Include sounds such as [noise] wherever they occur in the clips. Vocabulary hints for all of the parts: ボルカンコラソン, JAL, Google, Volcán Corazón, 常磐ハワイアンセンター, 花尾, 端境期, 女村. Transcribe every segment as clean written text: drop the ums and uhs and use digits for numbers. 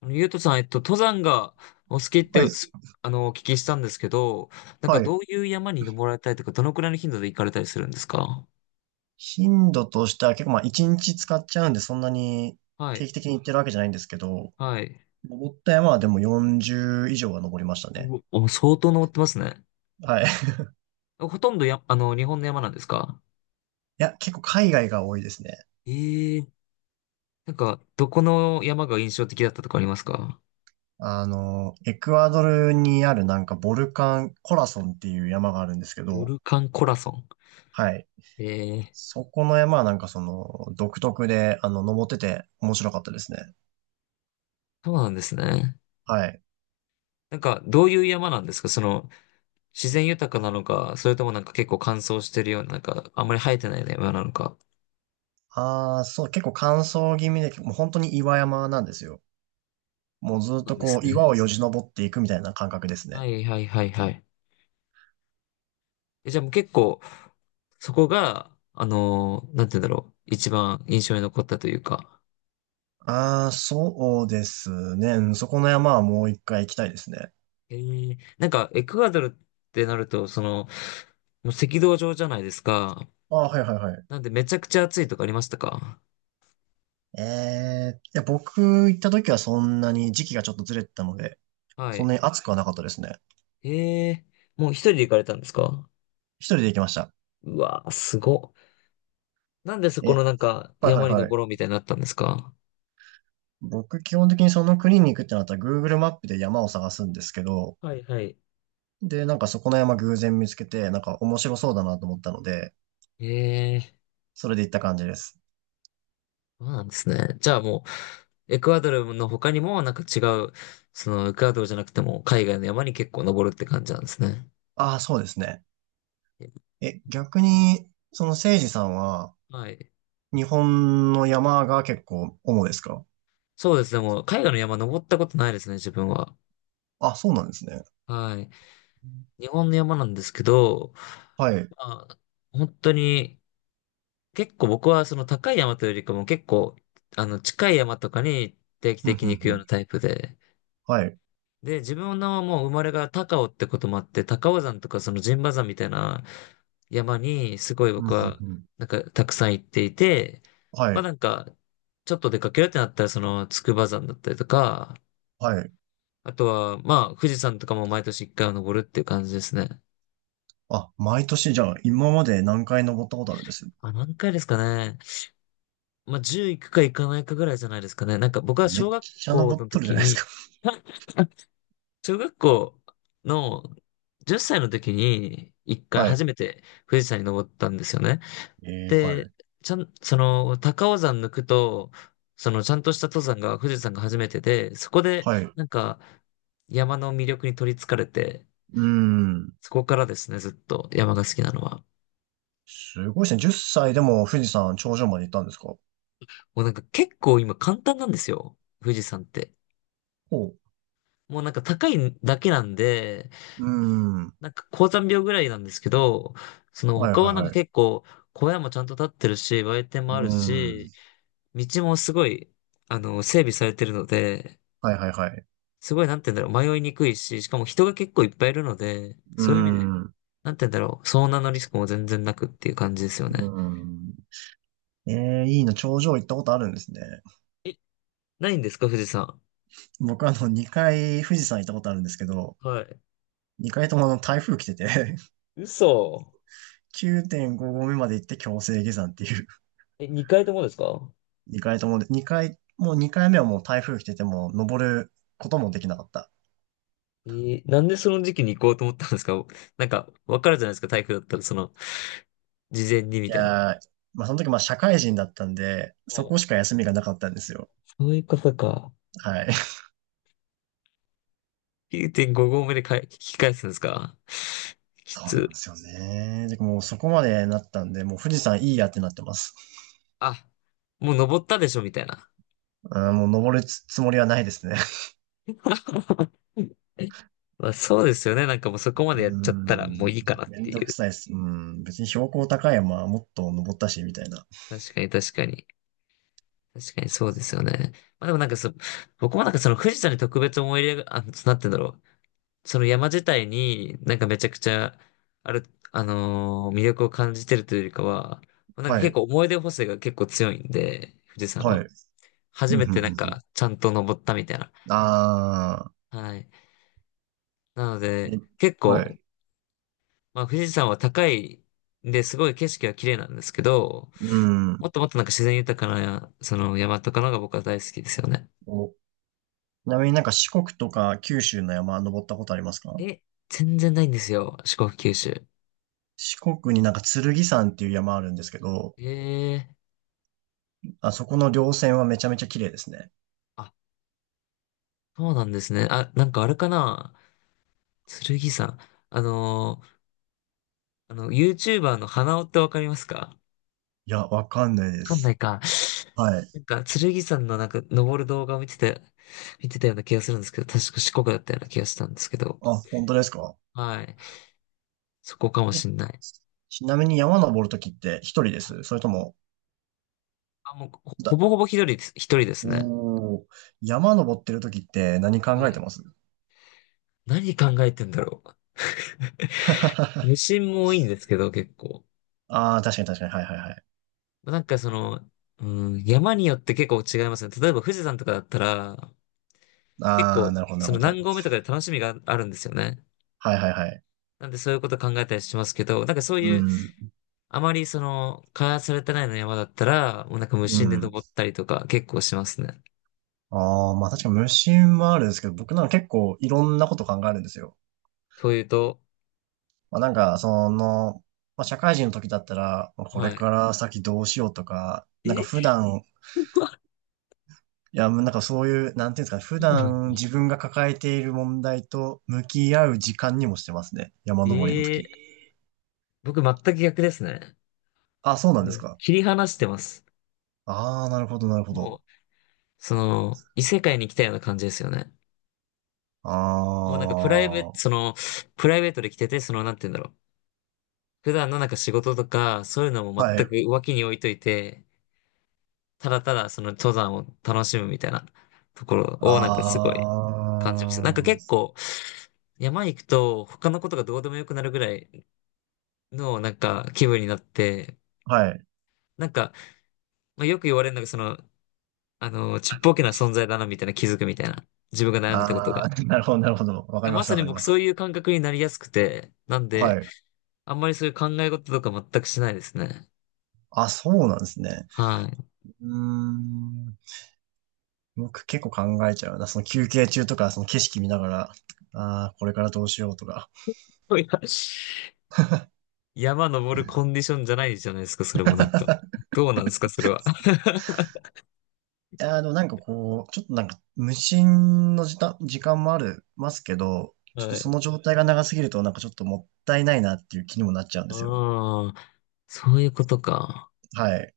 ゆうとさん、登山がお好きっはい。て、お聞きしたんですけど、なんかはどい。ういう山に登られたりとか、どのくらいの頻度で行かれたりするんですか？頻度としては結構まあ1日使っちゃうんでそんなには定い、期的に行ってるわけじゃないんですけど、はい。登った山はでも40以上は登りましたね。お相当登ってますね。はい。[laughs] いほとんど日本の山なんですか？や、結構海外が多いですね。ええ。なんか、どこの山が印象的だったとかありますか？あの、エクアドルにあるなんかボルカン、コラソンっていう山があるんですけボど、ルカンコラソン。はい。ええ。そこの山はなんかその独特で、あの、登ってて面白かったですね。そうなんですね。はい。なんか、どういう山なんですか？自然豊かなのか、それともなんか結構乾燥してるような、なんか、あんまり生えてないような山なのか。ああ、そう、結構乾燥気味で、もう本当に岩山なんですよ。もうそずっうなんとでこすう、ね。岩をよじ登っていくみたいな感覚ですはね。いはいはいはい。え、じゃあもう結構、そこが、なんて言うんだろう。一番印象に残ったというか。ああ、そうですね。うん、そこの山はもう一回行きたいですね。なんか、エクアドルってなると、その、もう赤道上じゃないですか。ああ、はいはいはい。なんでめちゃくちゃ暑いとかありましたか？ええ、いや、僕行った時はそんなに時期がちょっとずれてたので、はそんなにい。暑くはなかったですね。えもう一人で行かれたんですか？一人で行きました。うわー、すごっ。なんでそこえ、のなんか、はいはい山にはい。登ろうみたいになったんですか？僕基本的にその国に行くってなったら Google マップで山を探すんですけど、はいはい。で、なんかそこの山偶然見つけて、なんか面白そうだなと思ったので、えーそれで行った感じです。そうなんですね。じゃあもう、エクアドルの他にもなんか違う、そのエクアドルじゃなくても海外の山に結構登るって感じなんですね。ああ、そうですね。え、逆に、その誠司さんは、はい。日本の山が結構主ですか？そうですね。もう海外の山登ったことないですね、自分は。あ、そうなんですね。はい。日本の山なんですけど、はい。まあ、本当に、結構僕はその高い山というよりかも結構、近い山とかに定期ふん的ふにん行くふようなん。タイプで、はい。で、自分のもう生まれが高尾ってこともあって、高尾山とかその陣馬山みたいな山にすごいふん僕ふんはふん。なんかたくさん行っていて、はまあい。なんかちょっと出かけるってなったらその筑波山だったりとか、はい。あとはまあ富士山とかも毎年一回は登るっていう感じですね。あ、毎年じゃあ、今まで何回登ったことあるんです？あ、何回ですかね。まあ10行くか行かないかぐらいじゃないですかね。なんか僕はめっ小学ちゃ校登っのとるじ時ゃないですに、か。[laughs] あ、小学校の10歳の時に一 [laughs] 回は初い。めて富士山に登ったんですよね。えー、はで、い。ちゃん、その、高尾山抜くと、その、ちゃんとした登山が富士山が初めてで、そこで、はい。うなんか、山の魅力に取り憑かれて、ーん。そこからですね、ずっと山が好きなのは。すごいですね。10歳でも富士山頂上まで行ったんですか？もうなんか結構今簡単なんですよ、富士山って。ほもうなんか高いだけなんで、う。うーん。なんか高山病ぐらいなんですけど、そのはいは他はいなんかはい。結構小屋もちゃんと建ってるし、売店うもあるーん。し、道もすごい、整備されてるので、はいはいはい。すごい、なんて言うんだろう、迷いにくいし、しかも人が結構いっぱいいるので、うーそういう意味で、ん。うなんて言うんだろう、遭難のリスクも全然なくっていう感じですよね。ーん。ええ、いいな、頂上行ったことあるんですね。え、ないんですか、富士山？僕あの、2回富士山行ったことあるんですけど、はい。2回ともあの、台風来てて嘘。9.5 [laughs] 合目まで行って強制下山っていう。え、2回ともですか？2回ともで、2回、もう2回目はもう台風来てても、登ることもできなかった。なんでその時期に行こうと思ったんですか？なんか、わかるじゃないですか、台風だったら、その、事前にみいたいな。やー、まあその時まあ社会人だったんで、はそい。こしか休みがなかったんですよ。そういうことか。はい。[laughs] 9.5合目でかえ、引き返すんですか？きそうなつ。んですよね。で、もうそこまでなったんで、もう富士山いいやってなってます。あ、もう登ったでしょ、みたいな。うん、もう登るつつもりはないですね。[laughs] まあそうですよね。なんかもうそこまうーでやっちゃったらもういん、いかなっめてんどいくう。さいです。うん、別に標高高い山はもっと登ったし、みたいな。確かに確かに。確かにそうですよね。まあでもなんか僕もなんかその富士山に特別思い入れが、あ、なんて言うんだろう。その山自体になんかめちゃくちゃ、ある、魅力を感じてるというよりかは、なんかは結い、構思い出補正が結構強いんで、富士山はい。は。う初ん、めふんてふなんんふん。かちゃんと登ったみたいな。あはい。なのー、で、え、結は構い。まあ、富士山は高いんで、すごい景色は綺麗なんですけど、うん。もっともっとなんか自然豊かな、その山とかのが僕は大好きですよね。お、ちなみになんか四国とか九州の山登ったことありますか？え、全然ないんですよ、四国九州。四国になんか剣山っていう山あるんですけど、ええ。あそこの稜線はめちゃめちゃ綺麗ですね。あ、そうなんですね。あ、なんかあれかな、剣山。あのーYouTuber の花尾ってわかりますか？わいや、わかんないでかんないす。か。はい。なんか、剣山のなんか、登る動画を見てて、見てたような気がするんですけど、確か四国だったような気がしたんですけど。あ、本当ですか？はい。そこかもえ、しんない。ちなみに山登るときって一人です？それとも、あ、もう、ほぼほぼ一人です、一人ですね。おー、山登ってる時って何考はえてい。ます？何考えてんだろう。無心も多いんですけど、結構。ああー、確かに確かに。はいはいはい。なんかその、うん、山によって結構違いますね。例えば富士山とかだったら、結ああ、構、なるほどなそるのほど。何合目とかで楽しみがあるんですよね。はいはいはい。なんでそういうこと考えたりしますけど、なんかそうういう、ん。あまりその、開発されてないの山だったら、もうなんか無う心でん。登ったりとか結構しますね。ああ、まあ確かに無心はあるんですけど、僕なんか結構いろんなこと考えるんですよ。というと、まあなんか、その、まあ社会人の時だったら、まあこれはかい。ら先どうしようとか、なんか普え、段、いや、もうなんかそういう、なんていうんですかね、普そうなん段自だ。分が抱えている問題と向き合う時間にもしてますね。山登りのええ。時。僕全く逆ですね。あ、そうなんですか。切り離してます。ああ、なるほど、なるほもど。う、その、異世界に来たような感じですよね。あもうなんかあ、はプライベートで来てて、その、なんて言うんだろう。普段のなんか仕事とか、そういうのも全い。く脇に置いといて、ただただその登山を楽しむみたいなところあをなんかすごい感じます。なんか結あ、構山行くと他のことがどうでもよくなるぐらいのなんか気分になって、はい。なんか、まあ、よく言われるのがその、ちっぽけな存在だなみたいな気づくみたいな。自分が悩んでたことが。ああ、[laughs] なるほど、なるほど。わかや、りまます、さわにかり僕まそうす。いう感覚になりやすくて、なんはで、い。あんまりそういう考え事とか全くしないですね。あ、そうなんですね。はい。うーん。僕結構考えちゃうな。その休憩中とか、その景色見ながら、ああ、これからどうしようとか。[laughs] いや山登るコンディションじゃないじゃないですか、それもなんか。どうなんですか、それは。[laughs] いやー、でもなんかこう、ちょっとなんか無心の時間、時間もある、ますけど、ちょっはとそい。の状態が長すぎるとなんかちょっともったいないなっていう気にもなっちゃうんですよ。ああ、そういうことか。はい。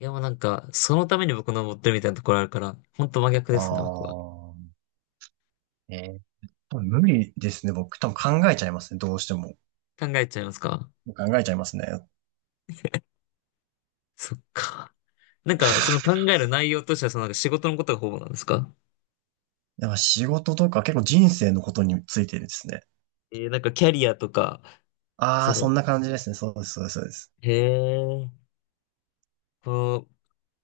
いや、もうなんか、そのために僕登ってるみたいなところあるから、ほんと真逆あですね、僕は。あ。えー、多分無理ですね。僕多分考えちゃいますね。どうしても。考えちゃいますか？考えちゃいますね。そっか。なんか、その考 [laughs] える内容としては、そのなんか仕事のことがほぼなんですか？だか仕事とか結構人生のことについてですね。なんかキャリアとか、あそあ、その、んな感じですね。そうです、そうです、そうです。へえ。こう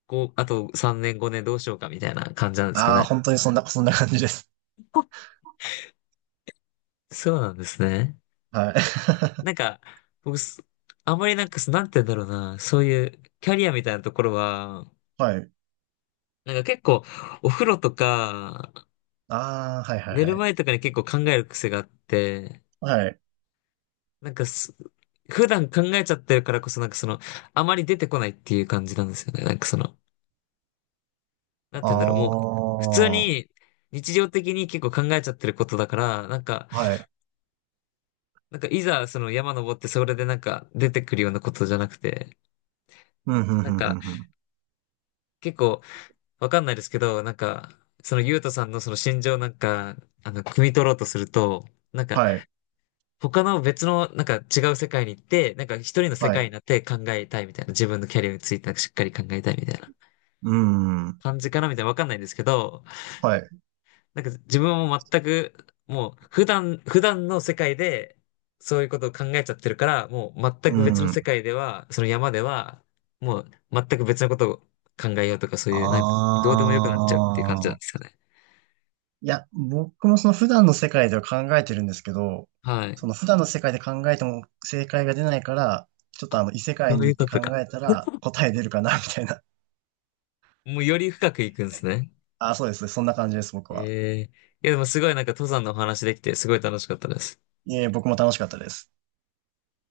こう、あと3年5年どうしようかみたいな感じなんですかああ、ね。本当にそんな、[laughs] そんな感じです。こそうなんですね。はい。なんか、僕、あんまりなんか、なんて言うんだろうな、そういうキャリアみたいなところは、[laughs] はい。なんか結構、お風呂とか、ああ、はい、はい、寝はるい。前とかに結構考える癖があって、はい。なんか、普段考えちゃってるからこそなんかその、あまり出てこないっていう感じなんですよね。なんかその、なんあて言うんだろう、もう、普通あ、はに、日常的に結構考えちゃってることだから、なんか、い。なんかいざその山登ってそれでなんか出てくるようなことじゃなくて、うん、うん、うなんん、うかん、うん。結構わかんないですけど、なんかそのゆうとさんのその心情なんか、汲み取ろうとすると、なんかはい、他の別のなんか違う世界に行って、なんか一人の世は界にい。なって考えたいみたいな、自分のキャリアについてなんかしっかり考えたいみたいなうん、感じかなみたいなわかんないんですけど、はい。なんか自分はもう全く、もう普段の世界でそういうことを考えちゃってるから、もう全うく別の世ん。界では、その山では、もう全く別のことを考えようとかそういう、なんかあどうでもよくなっちゃうっていう感じなんですあ。よね。いや、僕もその普段の世界では考えてるんですけど、はい。その普段の世界で考えても正解が出ないから、ちょっとああ、の異世そ界うにい行うってこ考とか。えたら [laughs] 答え出るかな、みたいな。もうより深くいくんですね。あ、そうです。そんな感じです、僕は。ええ。いやでもすごいなんか登山のお話できてすごい楽しかったです。いえ、僕も楽しかったです。